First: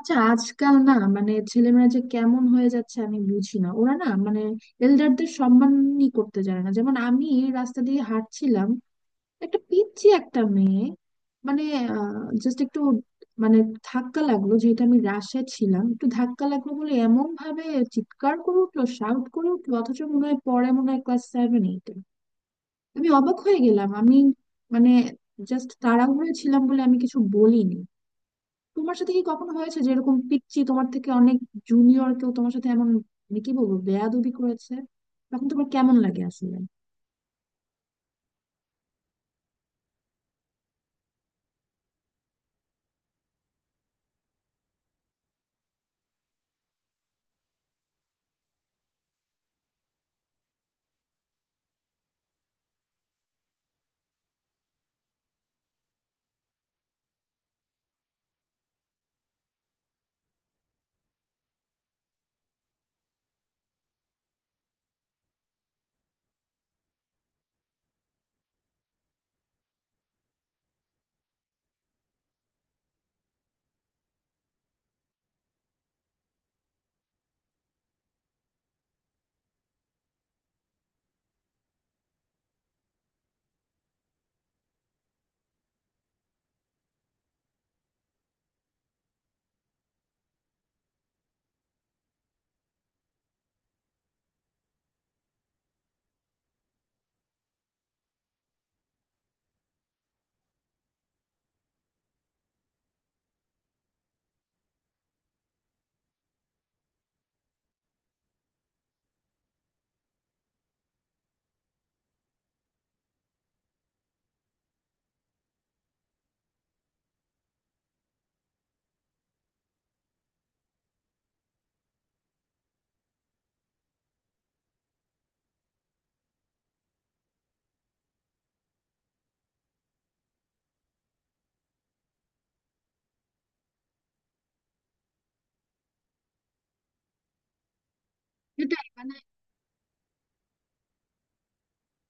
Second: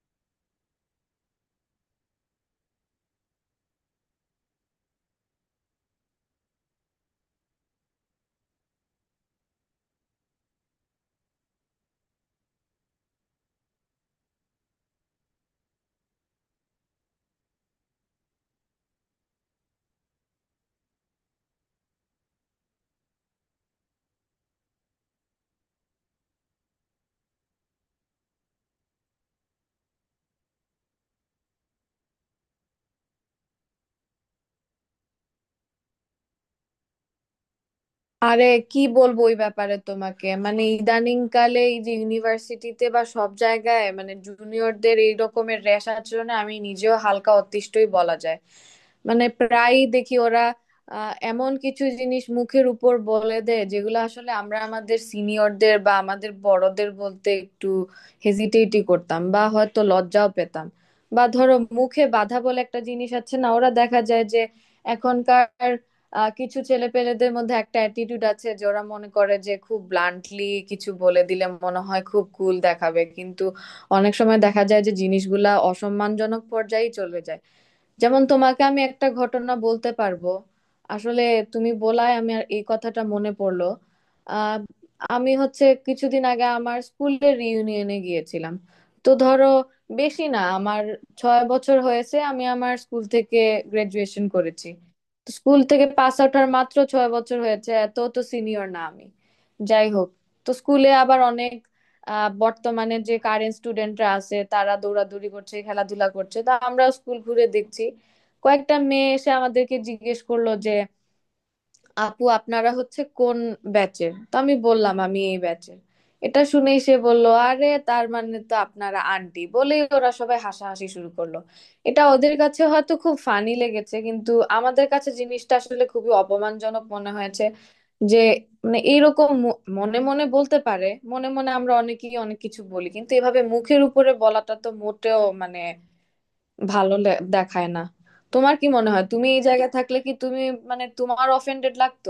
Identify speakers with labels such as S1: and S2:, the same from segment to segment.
S1: আচ্ছা, আজকাল না মানে ছেলেমেয়েরা যে কেমন হয়ে যাচ্ছে আমি বুঝি না। ওরা না মানে এল্ডারদের সম্মানই করতে জানে না। যেমন আমি রাস্তা দিয়ে হাঁটছিলাম, একটা পিচ্চি একটা মেয়ে, মানে জাস্ট একটু মানে ধাক্কা লাগলো, যেহেতু আমি রাশে ছিলাম একটু ধাক্কা লাগলো বলে এমন ভাবে চিৎকার করে উঠলো, শাউট করে উঠলো, অথচ মনে হয় পরে মনে হয় ক্লাস সেভেন এইটে। আমি অবাক হয়ে গেলাম, আমি মানে জাস্ট তাড়াহুড়ো ছিলাম বলে আমি কিছু বলিনি। তোমার সাথে কি কখনো হয়েছে যে এরকম পিচ্চি তোমার থেকে অনেক জুনিয়র কেউ তোমার সাথে এমন মানে কি বলবো বেয়াদবি করেছে? তখন তোমার কেমন লাগে আসলে?
S2: আরে, কি বলবো ওই ব্যাপারে তোমাকে। মানে ইদানিং কালে এই যে ইউনিভার্সিটিতে বা সব জায়গায় মানে জুনিয়রদের এই রকমের র্যাশ আচরণে আমি নিজেও হালকা অতিষ্ঠই বলা যায়। মানে প্রায়ই দেখি ওরা এমন কিছু জিনিস মুখের উপর বলে দেয় যেগুলো আসলে আমরা আমাদের সিনিয়রদের বা আমাদের বড়দের বলতে একটু হেজিটেটই করতাম বা হয়তো লজ্জাও পেতাম। বা ধরো মুখে বাধা বলে একটা জিনিস আছে না, ওরা দেখা যায় যে এখনকার কিছু ছেলেপেলেদের মধ্যে একটা অ্যাটিটিউড আছে যে ওরা মনে করে যে খুব ব্লান্টলি কিছু বলে দিলে মনে হয় খুব কুল দেখাবে, কিন্তু অনেক সময় দেখা যায় যে জিনিসগুলা অসম্মানজনক পর্যায়ে চলে যায়। যেমন তোমাকে আমি একটা ঘটনা বলতে পারবো আসলে, তুমি বলায় আমি আর এই কথাটা মনে পড়লো। আহ আমি হচ্ছে কিছুদিন আগে আমার স্কুলের রিইউনিয়নে গিয়েছিলাম। তো ধরো, বেশি না, আমার 6 বছর হয়েছে আমি আমার স্কুল থেকে গ্রাজুয়েশন করেছি। তো স্কুল থেকে পাস আউট হওয়ার মাত্র 6 বছর হয়েছে, এত তো সিনিয়র না আমি। যাই হোক, তো স্কুলে আবার অনেক বর্তমানে যে কারেন্ট স্টুডেন্টরা আছে তারা দৌড়াদৌড়ি করছে, খেলাধুলা করছে, তা আমরা স্কুল ঘুরে দেখছি। কয়েকটা মেয়ে এসে আমাদেরকে জিজ্ঞেস করলো যে আপু আপনারা হচ্ছে কোন ব্যাচের? তো আমি বললাম আমি এই ব্যাচের। এটা শুনেই সে বলল, আরে তার মানে তো আপনারা আন্টি, বলেই ওরা সবাই হাসাহাসি শুরু করলো। এটা ওদের কাছে হয়তো খুব ফানি লেগেছে, কিন্তু আমাদের কাছে জিনিসটা আসলে খুবই অপমানজনক মনে হয়েছে। যে মানে এইরকম মনে মনে বলতে পারে, মনে মনে আমরা অনেকেই অনেক কিছু বলি, কিন্তু এভাবে মুখের উপরে বলাটা তো মোটেও মানে ভালো দেখায় না। তোমার কি
S1: সেটাই
S2: মনে হয়
S1: মানে,
S2: তুমি এই জায়গায় থাকলে কি তুমি মানে তোমার অফেন্ডেড লাগতো?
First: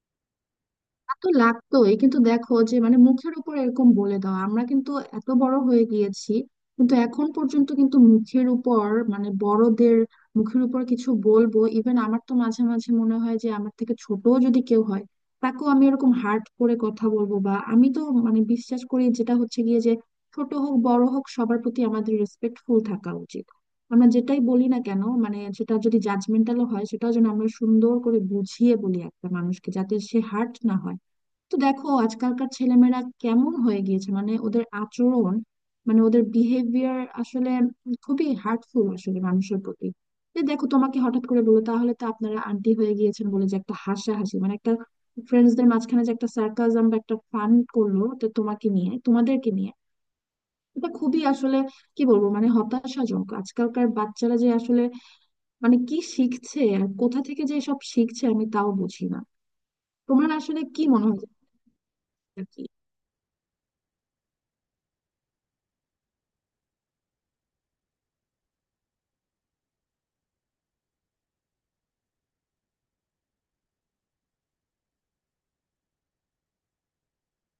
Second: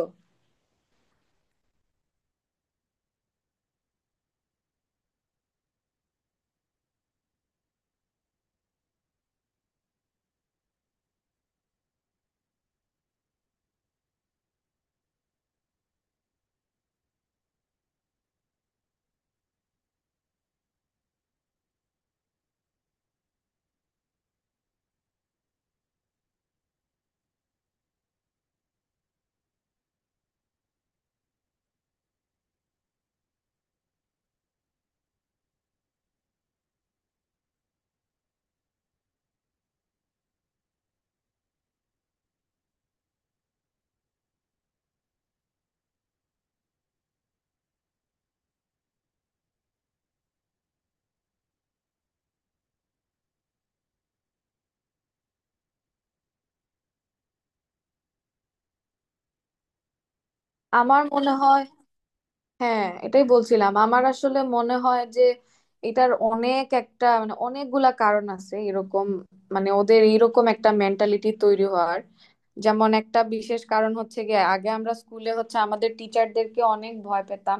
S1: তা তো লাগতোই, কিন্তু দেখো যে মানে মুখের উপর এরকম বলে দাও, আমরা কিন্তু এত বড় হয়ে গিয়েছি কিন্তু এখন পর্যন্ত কিন্তু মুখের উপর মানে বড়দের মুখের উপর কিছু বলবো? ইভেন আমার তো মাঝে মাঝে মনে হয় যে আমার থেকে ছোট যদি কেউ হয়, তাকেও আমি এরকম হার্ট করে কথা বলবো? বা আমি তো মানে বিশ্বাস করি যেটা হচ্ছে গিয়ে যে ছোট হোক বড় হোক সবার প্রতি আমাদের রেসপেক্টফুল থাকা উচিত। আমরা যেটাই বলি না কেন, মানে সেটা যদি জাজমেন্টালও হয় সেটাও যেন আমরা সুন্দর করে বুঝিয়ে বলি একটা মানুষকে, যাতে সে হার্ট না হয়। তো দেখো আজকালকার ছেলেমেয়েরা কেমন হয়ে গিয়েছে, মানে ওদের আচরণ মানে ওদের বিহেভিয়ার আসলে খুবই হার্টফুল আসলে মানুষের প্রতি। যে দেখো তোমাকে হঠাৎ করে বলো তাহলে তো আপনারা আন্টি হয়ে গিয়েছেন বলে যে একটা হাসাহাসি, মানে একটা ফ্রেন্ডসদের মাঝখানে যে একটা সার্কাজম বা একটা ফান করলো তো তোমাকে নিয়ে তোমাদেরকে নিয়ে, এটা খুবই আসলে কি বলবো মানে হতাশাজনক। আজকালকার বাচ্চারা যে আসলে মানে কি শিখছে আর কোথা থেকে যে সব শিখছে আমি তাও বুঝি না। তোমার আসলে কি
S2: আমার
S1: মনে
S2: মনে হয়,
S1: হয়?
S2: হ্যাঁ এটাই বলছিলাম। আমার আসলে মনে হয় যে এটার অনেক একটা মানে অনেকগুলা কারণ আছে এরকম মানে ওদের এইরকম একটা মেন্টালিটি তৈরি হওয়ার। যেমন একটা বিশেষ কারণ হচ্ছে গিয়ে আগে আমরা স্কুলে হচ্ছে আমাদের টিচারদেরকে অনেক ভয় পেতাম,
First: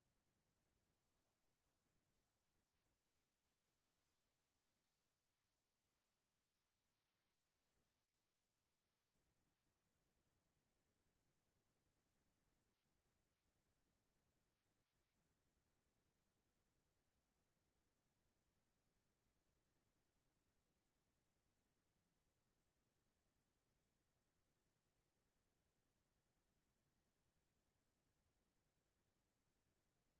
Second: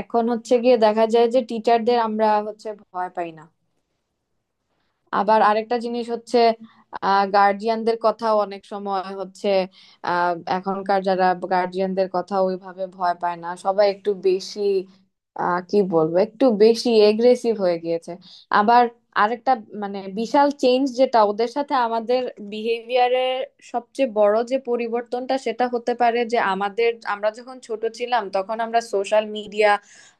S2: এখন হচ্ছে গিয়ে দেখা যায় যে টিচারদের আমরা হচ্ছে ভয় পাই না। আবার আরেকটা জিনিস হচ্ছে গার্জিয়ানদের কথাও অনেক সময় হচ্ছে এখনকার যারা গার্জিয়ানদের কথা ওইভাবে ভয় পায় না, সবাই একটু বেশি কি বলবো একটু বেশি এগ্রেসিভ হয়ে গিয়েছে। আবার আরেকটা মানে বিশাল চেঞ্জ যেটা ওদের সাথে আমাদের বিহেভিয়ারের সবচেয়ে বড় যে পরিবর্তনটা, সেটা হতে পারে যে আমাদের আমরা যখন ছোট ছিলাম তখন আমরা সোশ্যাল মিডিয়া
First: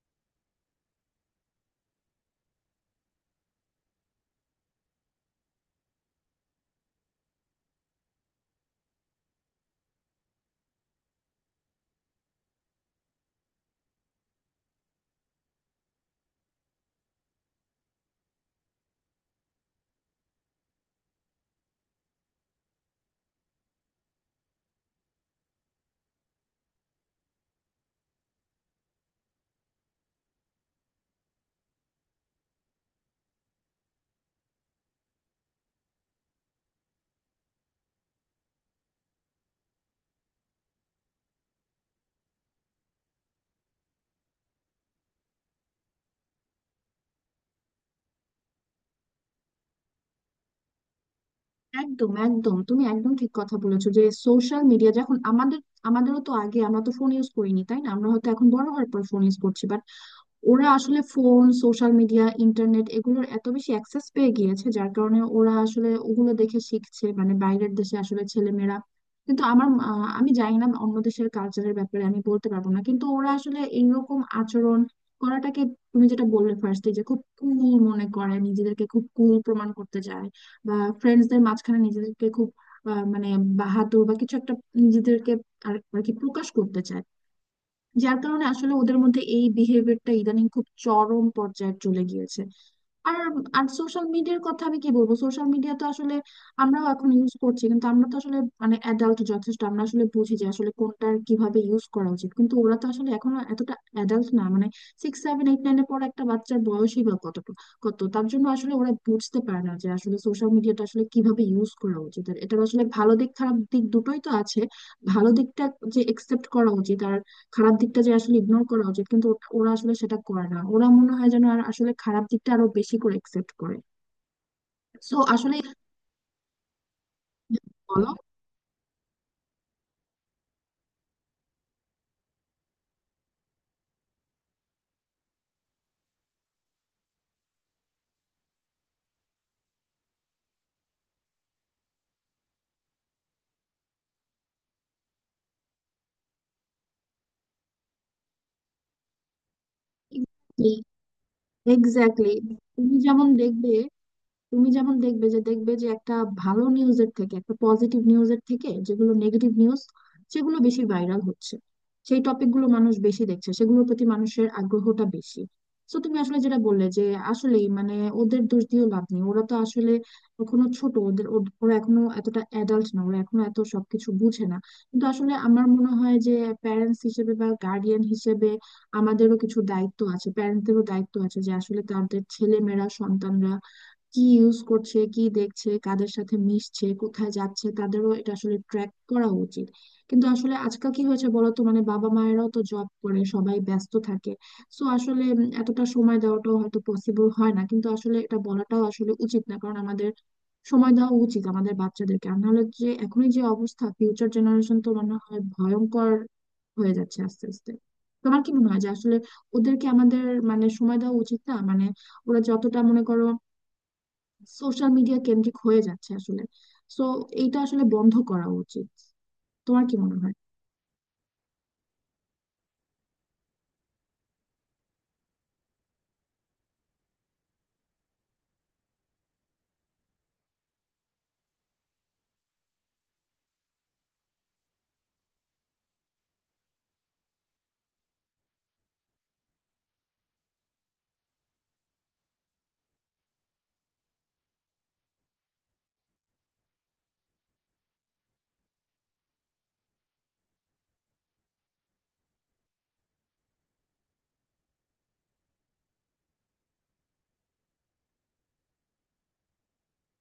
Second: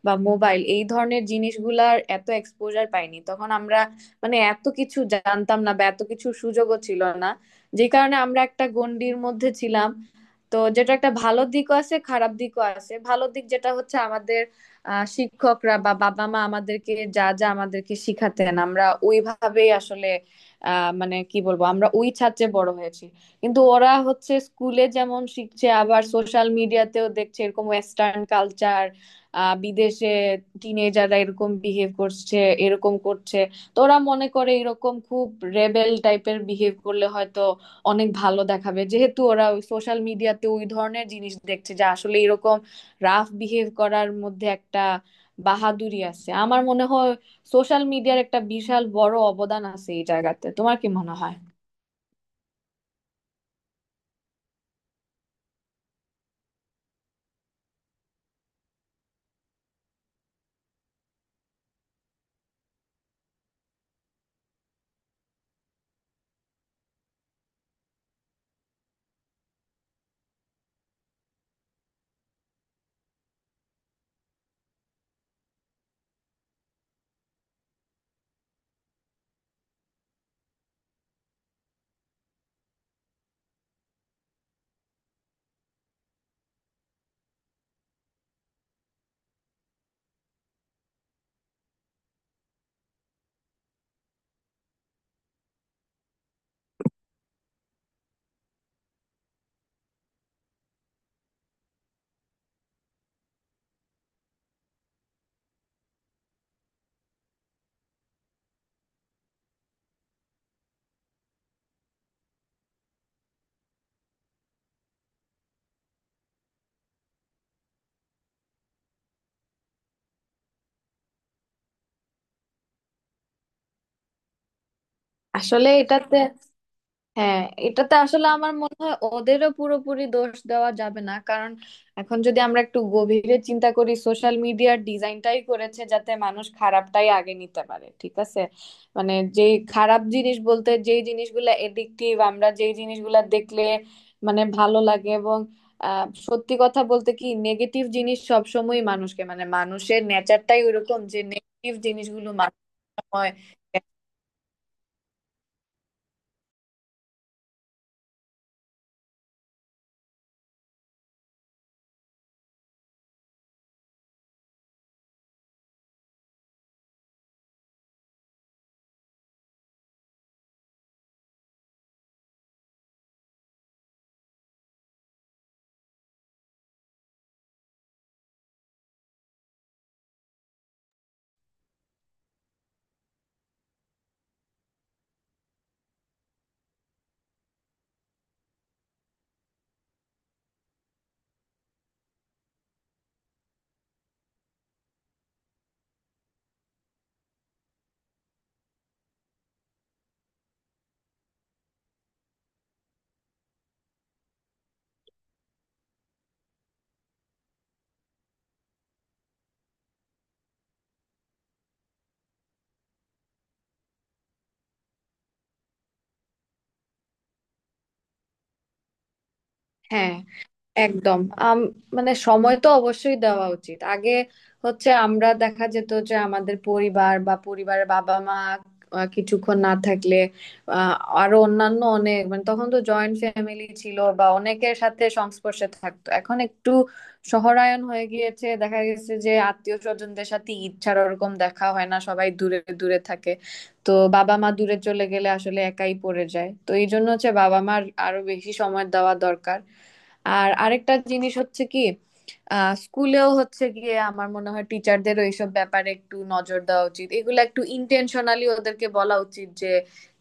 S2: বা মোবাইল এই ধরনের জিনিসগুলার এত এক্সপোজার পাইনি। তখন আমরা মানে এত কিছু জানতাম না বা এত কিছু সুযোগও ছিল না, যে কারণে আমরা একটা গণ্ডির মধ্যে ছিলাম। তো যেটা একটা ভালো দিকও আছে, খারাপ দিকও আছে। ভালো দিক যেটা হচ্ছে আমাদের শিক্ষকরা বা বাবা মা আমাদেরকে যা যা আমাদেরকে শিখাতেন আমরা ওইভাবেই আসলে মানে কি বলবো আমরা ওই ছাঁচে বড় হয়েছি। কিন্তু ওরা হচ্ছে স্কুলে যেমন শিখছে আবার সোশ্যাল মিডিয়াতেও দেখছে এরকম ওয়েস্টার্ন কালচার, বিদেশে টিনেজাররা এরকম বিহেভ করছে, এরকম করছে। তো ওরা মনে করে এরকম খুব রেবেল টাইপের বিহেভ করলে হয়তো অনেক ভালো দেখাবে, যেহেতু ওরা ওই সোশ্যাল মিডিয়াতে ওই ধরনের জিনিস দেখছে যে আসলে এরকম রাফ বিহেভ করার মধ্যে একটা বাহাদুরি আছে আমার মনে হয়। সোশ্যাল মিডিয়ার একটা বিশাল বড় অবদান আছে এই জায়গাতে, তোমার কি মনে হয়?
S1: একদম একদম, তুমি একদম ঠিক কথা বলেছো যে সোশ্যাল মিডিয়া যখন আমাদের, আমাদেরও তো আগে, আমরা তো ফোন ইউজ করিনি, তাই না? আমরা হয়তো এখন বড় হওয়ার পর ফোন ইউজ করছি। ওরা আসলে ফোন, সোশ্যাল মিডিয়া, ইন্টারনেট এগুলোর এত বেশি অ্যাক্সেস পেয়ে গিয়েছে যার কারণে ওরা আসলে ওগুলো দেখে শিখছে, মানে বাইরের দেশে আসলে ছেলেমেয়েরা। কিন্তু আমার আমি জানি না অন্য দেশের কালচারের ব্যাপারে আমি বলতে পারবো না, কিন্তু ওরা আসলে এইরকম আচরণ করাটাকে, তুমি যেটা বললে ফার্স্টে যে খুব কুল মনে করে, নিজেদেরকে খুব কুল প্রমাণ করতে চায়, বা ফ্রেন্ডসদের মাঝখানে নিজেদেরকে খুব মানে বাহাদুর বা কিছু একটা নিজেদেরকে আর আর কি প্রকাশ করতে চায়, যার কারণে আসলে ওদের মধ্যে এই বিহেভিয়ারটা ইদানিং খুব চরম পর্যায়ে চলে গিয়েছে। আর আর সোশ্যাল মিডিয়ার কথা আমি কি বলবো, সোশ্যাল মিডিয়া তো আসলে আমরাও এখন ইউজ করছি কিন্তু আমরা তো আসলে মানে অ্যাডাল্ট যথেষ্ট, আমরা আসলে বুঝি যে আসলে কোনটার কিভাবে ইউজ করা উচিত। কিন্তু ওরা তো আসলে এখনো এতটা অ্যাডাল্ট না, মানে সিক্স সেভেন এইট নাইনের পর একটা বাচ্চার বয়সই বা কতটুকু কত, তার জন্য আসলে ওরা বুঝতে পারে না যে আসলে সোশ্যাল মিডিয়াটা আসলে কিভাবে ইউজ করা উচিত। আর এটার আসলে ভালো দিক খারাপ দিক দুটোই তো আছে। ভালো দিকটা যে একসেপ্ট করা উচিত আর খারাপ দিকটা যে আসলে ইগনোর করা উচিত, কিন্তু ওরা আসলে সেটা করে না। ওরা মনে হয় যেন আর আসলে খারাপ দিকটা আরো বেশি করে একসেপ্ট করে। সো আসলে,
S2: আসলে এটাতে, হ্যাঁ, এটাতে
S1: বলো।
S2: আসলে আমার মনে হয় ওদেরও পুরোপুরি দোষ দেওয়া যাবে না, কারণ এখন যদি আমরা একটু গভীরে চিন্তা করি সোশ্যাল মিডিয়ার ডিজাইনটাই করেছে যাতে মানুষ খারাপটাই আগে নিতে পারে, ঠিক আছে? মানে যে খারাপ জিনিস বলতে যেই জিনিসগুলো এডিকটিভ, আমরা যেই জিনিসগুলো দেখলে মানে ভালো লাগে, এবং সত্যি কথা বলতে কি নেগেটিভ জিনিস সবসময় মানুষকে মানে মানুষের নেচারটাই ওইরকম যে নেগেটিভ
S1: এক্স্যাক্টলি,
S2: জিনিসগুলো মানুষ
S1: তুমি যেমন
S2: হয়।
S1: দেখবে, যে একটা ভালো নিউজের থেকে একটা পজিটিভ নিউজের থেকে যেগুলো নেগেটিভ নিউজ, সেগুলো বেশি ভাইরাল হচ্ছে, সেই টপিকগুলো মানুষ বেশি দেখছে, সেগুলোর প্রতি মানুষের আগ্রহটা বেশি। তো তুমি আসলে যেটা বললে যে আসলেই মানে ওদের দোষ দিয়েও লাভ নেই, ওরা তো আসলে এখনো ছোট। ওদের ওরা এখনো এতটা অ্যাডাল্ট না, ওরা এখনো এত সবকিছু বুঝে না। কিন্তু আসলে আমার মনে হয় যে প্যারেন্টস হিসেবে বা গার্ডিয়ান হিসেবে আমাদেরও কিছু দায়িত্ব আছে, প্যারেন্টদেরও দায়িত্ব আছে যে আসলে তাদের ছেলে মেয়েরা সন্তানরা কি ইউজ করছে, কি দেখছে, কাদের সাথে মিশছে, কোথায় যাচ্ছে, তাদেরও এটা আসলে ট্র্যাক করা উচিত। কিন্তু আসলে আজকাল কি হয়েছে বলতো, মানে বাবা মায়েরাও তো জব করে, সবাই ব্যস্ত থাকে। সো আসলে এতটা সময় দেওয়াটাও হয়তো পসিবল হয় না, কিন্তু আসলে এটা বলাটাও আসলে উচিত না, কারণ আমাদের সময় দেওয়া উচিত আমাদের বাচ্চাদেরকে। আর নাহলে যে এখনই যে অবস্থা, ফিউচার জেনারেশন তো মনে হয় ভয়ঙ্কর হয়ে যাচ্ছে আস্তে আস্তে। তোমার কি মনে হয় যে আসলে ওদেরকে আমাদের মানে সময় দেওয়া উচিত না মানে ওরা যতটা মনে করো সোশ্যাল মিডিয়া কেন্দ্রিক হয়ে যাচ্ছে আসলে, তো এইটা আসলে বন্ধ করা উচিত? তোমার কি
S2: হ্যাঁ
S1: মনে হয়?
S2: একদম, মানে সময় তো অবশ্যই দেওয়া উচিত। আগে হচ্ছে আমরা দেখা যেত যে আমাদের পরিবার বা পরিবারের বাবা মা কিছুক্ষণ না থাকলে আহ, আরো অন্যান্য অনেক মানে তখন তো জয়েন্ট ফ্যামিলি ছিল বা অনেকের সাথে সংস্পর্শে থাকতো, এখন একটু শহরায়ন হয়ে গিয়েছে, দেখা গেছে যে আত্মীয় স্বজনদের সাথে ঈদ ছাড়া ওরকম দেখা হয় না, সবাই দূরে দূরে থাকে। তো বাবা মা দূরে চলে গেলে আসলে একাই পড়ে যায়, তো এই জন্য হচ্ছে বাবা মার আরো বেশি সময় দেওয়া দরকার। আর আরেকটা জিনিস হচ্ছে কি, স্কুলেও হচ্ছে গিয়ে আমার মনে হয় টিচারদেরও এইসব ব্যাপারে একটু নজর দেওয়া উচিত, এগুলো একটু ইন্টেনশনালি ওদেরকে বলা উচিত যে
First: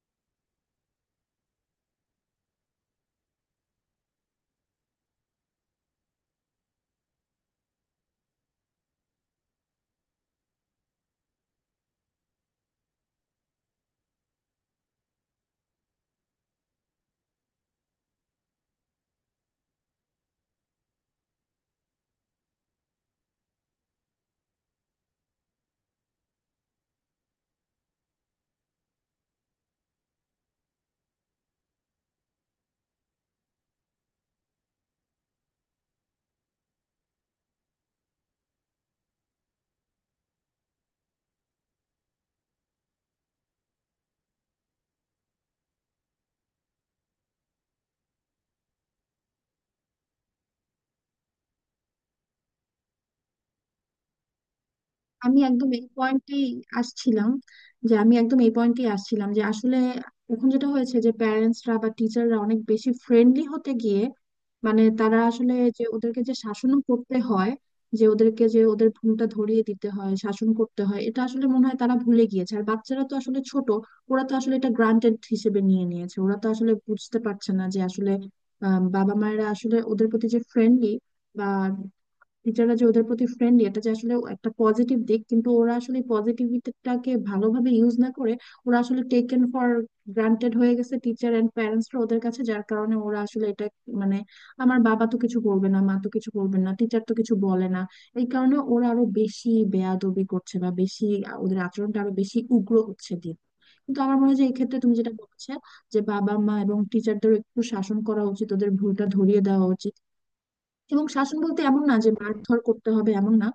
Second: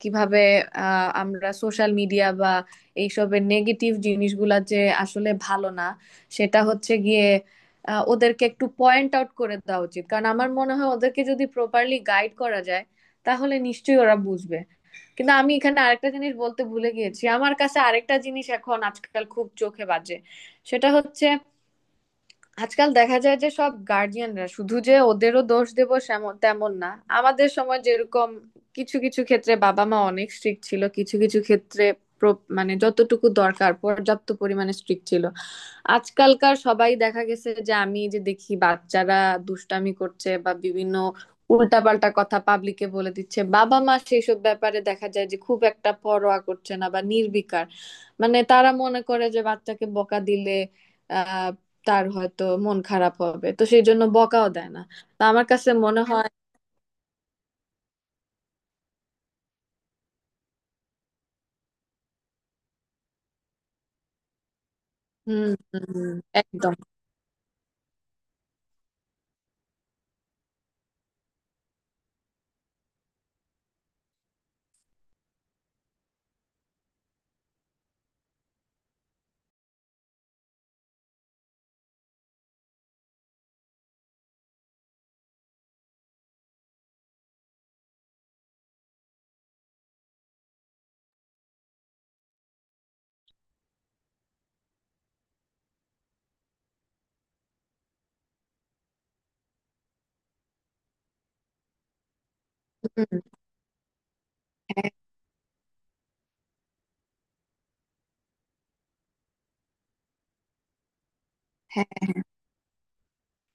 S2: কিভাবে আমরা সোশ্যাল মিডিয়া বা এইসবের নেগেটিভ জিনিসগুলা যে আসলে ভালো না সেটা হচ্ছে গিয়ে ওদেরকে একটু পয়েন্ট আউট করে দেওয়া উচিত। কারণ আমার মনে হয় ওদেরকে যদি প্রপারলি গাইড করা যায় তাহলে নিশ্চয়ই ওরা বুঝবে। কিন্তু আমি এখানে আরেকটা জিনিস বলতে ভুলে গিয়েছি, আমার কাছে আরেকটা জিনিস এখন আজকাল খুব চোখে বাজে। সেটা হচ্ছে, আজকাল দেখা যায় যে সব গার্ডিয়ানরা শুধু যে ওদেরও দোষ দেব তেমন না। আমাদের সময় যেরকম কিছু কিছু ক্ষেত্রে বাবা মা অনেক স্ট্রিক্ট ছিল, কিছু কিছু ক্ষেত্রে মানে যতটুকু দরকার পর্যাপ্ত পরিমাণে স্ট্রিক্ট ছিল। আজকালকার সবাই দেখা গেছে যে আমি যে দেখি বাচ্চারা দুষ্টামি করছে বা বিভিন্ন উল্টাপাল্টা কথা পাবলিকে বলে দিচ্ছে, বাবা মা সেইসব ব্যাপারে দেখা যায় যে খুব একটা পরোয়া করছে না বা নির্বিকার। মানে তারা মনে করে যে বাচ্চাকে বকা দিলে তার হয়তো মন খারাপ হবে, তো সেই জন্য বকাও দেয় না। তো
S1: আমি
S2: আমার
S1: একদম
S2: কাছে
S1: এই
S2: মনে হয়,
S1: পয়েন্টেই আসছিলাম, যে আসলে এখন যেটা হয়েছে যে প্যারেন্টসরা বা টিচাররা অনেক বেশি ফ্রেন্ডলি হতে গিয়ে, মানে তারা
S2: হুম,
S1: আসলে যে
S2: হুম, হুম,
S1: ওদেরকে যে
S2: একদম।
S1: শাসনও করতে হয়, যে ওদেরকে যে ওদের ভুলটা ধরিয়ে দিতে হয়, শাসন করতে হয়, এটা আসলে মনে হয় তারা ভুলে গিয়েছে। আর বাচ্চারা তো আসলে ছোট, ওরা তো আসলে এটা গ্রান্টেড হিসেবে নিয়ে নিয়েছে। ওরা তো আসলে বুঝতে পারছে না যে আসলে বাবা মায়েরা আসলে ওদের প্রতি যে ফ্রেন্ডলি বা টিচাররা যে ওদের প্রতি ফ্রেন্ডলি, এটা যে আসলে একটা পজিটিভ দিক, কিন্তু ওরা আসলে পজিটিভিটিটাকে ভালোভাবে ইউজ না করে, ওরা আসলে টেকেন ফর গ্রান্টেড হয়ে গেছে টিচার অ্যান্ড প্যারেন্টসরা ওদের কাছে, যার কারণে ওরা আসলে এটা মানে আমার বাবা তো কিছু করবে না, মা তো কিছু করবে না, টিচার তো কিছু বলে না, এই কারণে ওরা আরো বেশি বেয়াদবি করছে বা বেশি ওদের আচরণটা আরো বেশি উগ্র হচ্ছে
S2: হুম,
S1: দিন। কিন্তু আমার মনে হয় যে এক্ষেত্রে
S2: হ্যাঁ।
S1: তুমি যেটা বলছো, যে বাবা মা এবং টিচারদের একটু শাসন করা উচিত, ওদের ভুলটা ধরিয়ে দেওয়া উচিত, এবং শাসন বলতে এমন না
S2: হ্যাঁ।
S1: যে মারধর করতে হবে, এমন না,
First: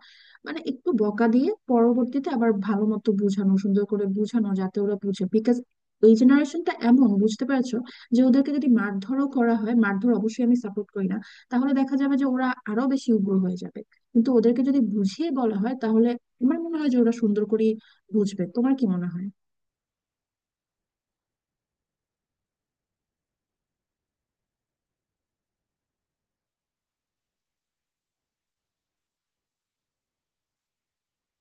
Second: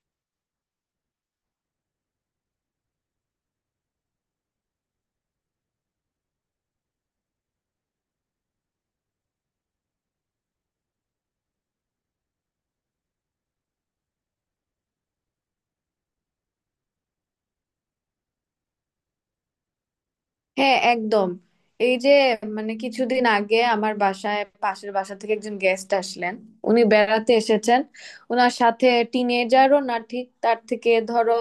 S1: মানে একটু বকা দিয়ে পরবর্তীতে আবার ভালো মতো বোঝানো, সুন্দর করে বোঝানো, যাতে ওরা বুঝে। বিকজ এই জেনারেশনটা এমন, বুঝতে পারছো, যে ওদেরকে যদি মারধরও করা হয়, মারধর অবশ্যই আমি সাপোর্ট করি না, তাহলে দেখা যাবে যে ওরা আরো বেশি উগ্র হয়ে যাবে। কিন্তু ওদেরকে যদি বুঝিয়ে বলা হয় তাহলে আমার মনে হয় যে ওরা সুন্দর করে বুঝবে। তোমার কি মনে হয়?
S2: হ্যাঁ একদম। এই যে মানে কিছুদিন আগে আমার বাসায় পাশের বাসা থেকে একজন গেস্ট আসলেন, উনি বেড়াতে এসেছেন। ওনার সাথে টিনেজারও না ঠিক, তার থেকে ধরো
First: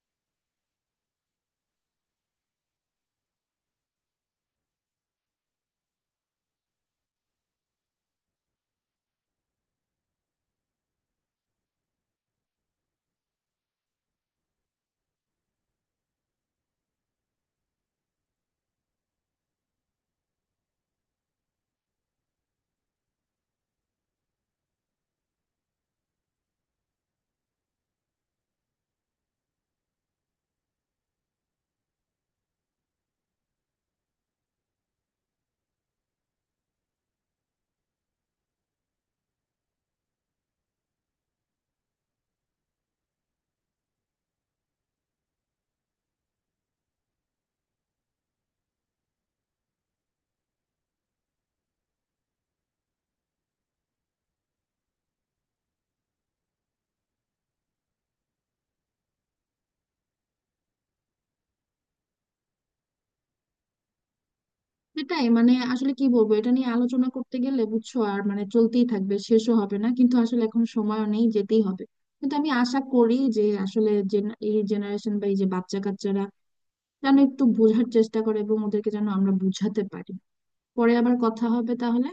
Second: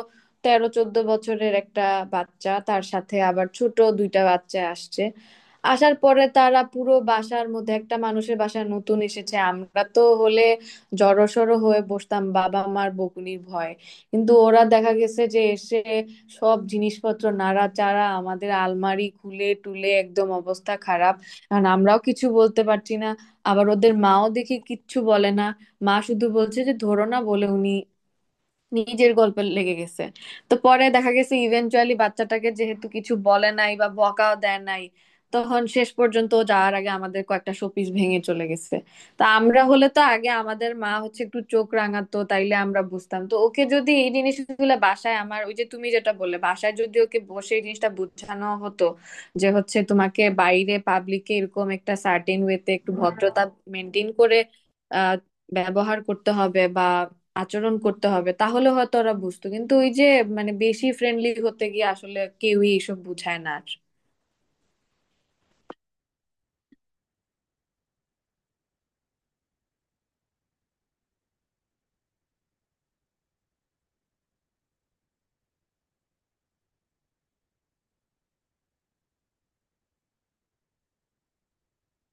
S2: 13-14 বছরের একটা বাচ্চা, তার সাথে আবার ছোট দুইটা বাচ্চা আসছে। আসার পরে তারা পুরো বাসার মধ্যে, একটা মানুষের বাসায় নতুন এসেছে, আমরা তো হলে জড়সড় হয়ে বসতাম বাবা মার বকুনির ভয়। কিন্তু ওরা দেখা গেছে যে এসে সব জিনিসপত্র নাড়াচাড়া, আমাদের আলমারি খুলে টুলে একদম অবস্থা খারাপ। আর আমরাও কিছু বলতে পারছি না, আবার ওদের মাও দেখি কিচ্ছু বলে না। মা শুধু বলছে যে ধরো না বলে উনি নিজের গল্পে লেগে গেছে। তো পরে দেখা গেছে ইভেনচুয়ালি বাচ্চাটাকে যেহেতু কিছু বলে নাই বা বকাও দেয় নাই, তখন শেষ পর্যন্ত ও যাওয়ার আগে আমাদের কয়েকটা শোপিস ভেঙে চলে গেছে। তা আমরা হলে তো আগে আমাদের মা হচ্ছে একটু চোখ রাঙাতো, তাইলে আমরা বুঝতাম। তো ওকে যদি এই জিনিসগুলো বাসায়, আমার ওই যে তুমি যেটা বললে, বাসায় যদি ওকে বসে এই জিনিসটা বোঝানো হতো যে হচ্ছে তোমাকে বাইরে পাবলিকে এরকম একটা সার্টেন ওয়েতে একটু ভদ্রতা মেনটেন করে আহ ব্যবহার করতে হবে বা আচরণ করতে হবে, তাহলে হয়তো ওরা বুঝতো। কিন্তু ওই যে মানে বেশি ফ্রেন্ডলি হতে গিয়ে আসলে কেউই এসব বুঝায় না আর।
S1: সেটাই মানে, আসলে কি বলবো, এটা নিয়ে আলোচনা করতে গেলে বুঝছো আর মানে চলতেই থাকবে, শেষও হবে না, কিন্তু আসলে এখন সময় নেই, যেতেই হবে। কিন্তু আমি আশা করি যে আসলে এই জেনারেশন বা এই যে বাচ্চা কাচ্চারা যেন একটু বোঝার চেষ্টা করে এবং ওদেরকে যেন আমরা বুঝাতে পারি। পরে আবার কথা হবে তাহলে।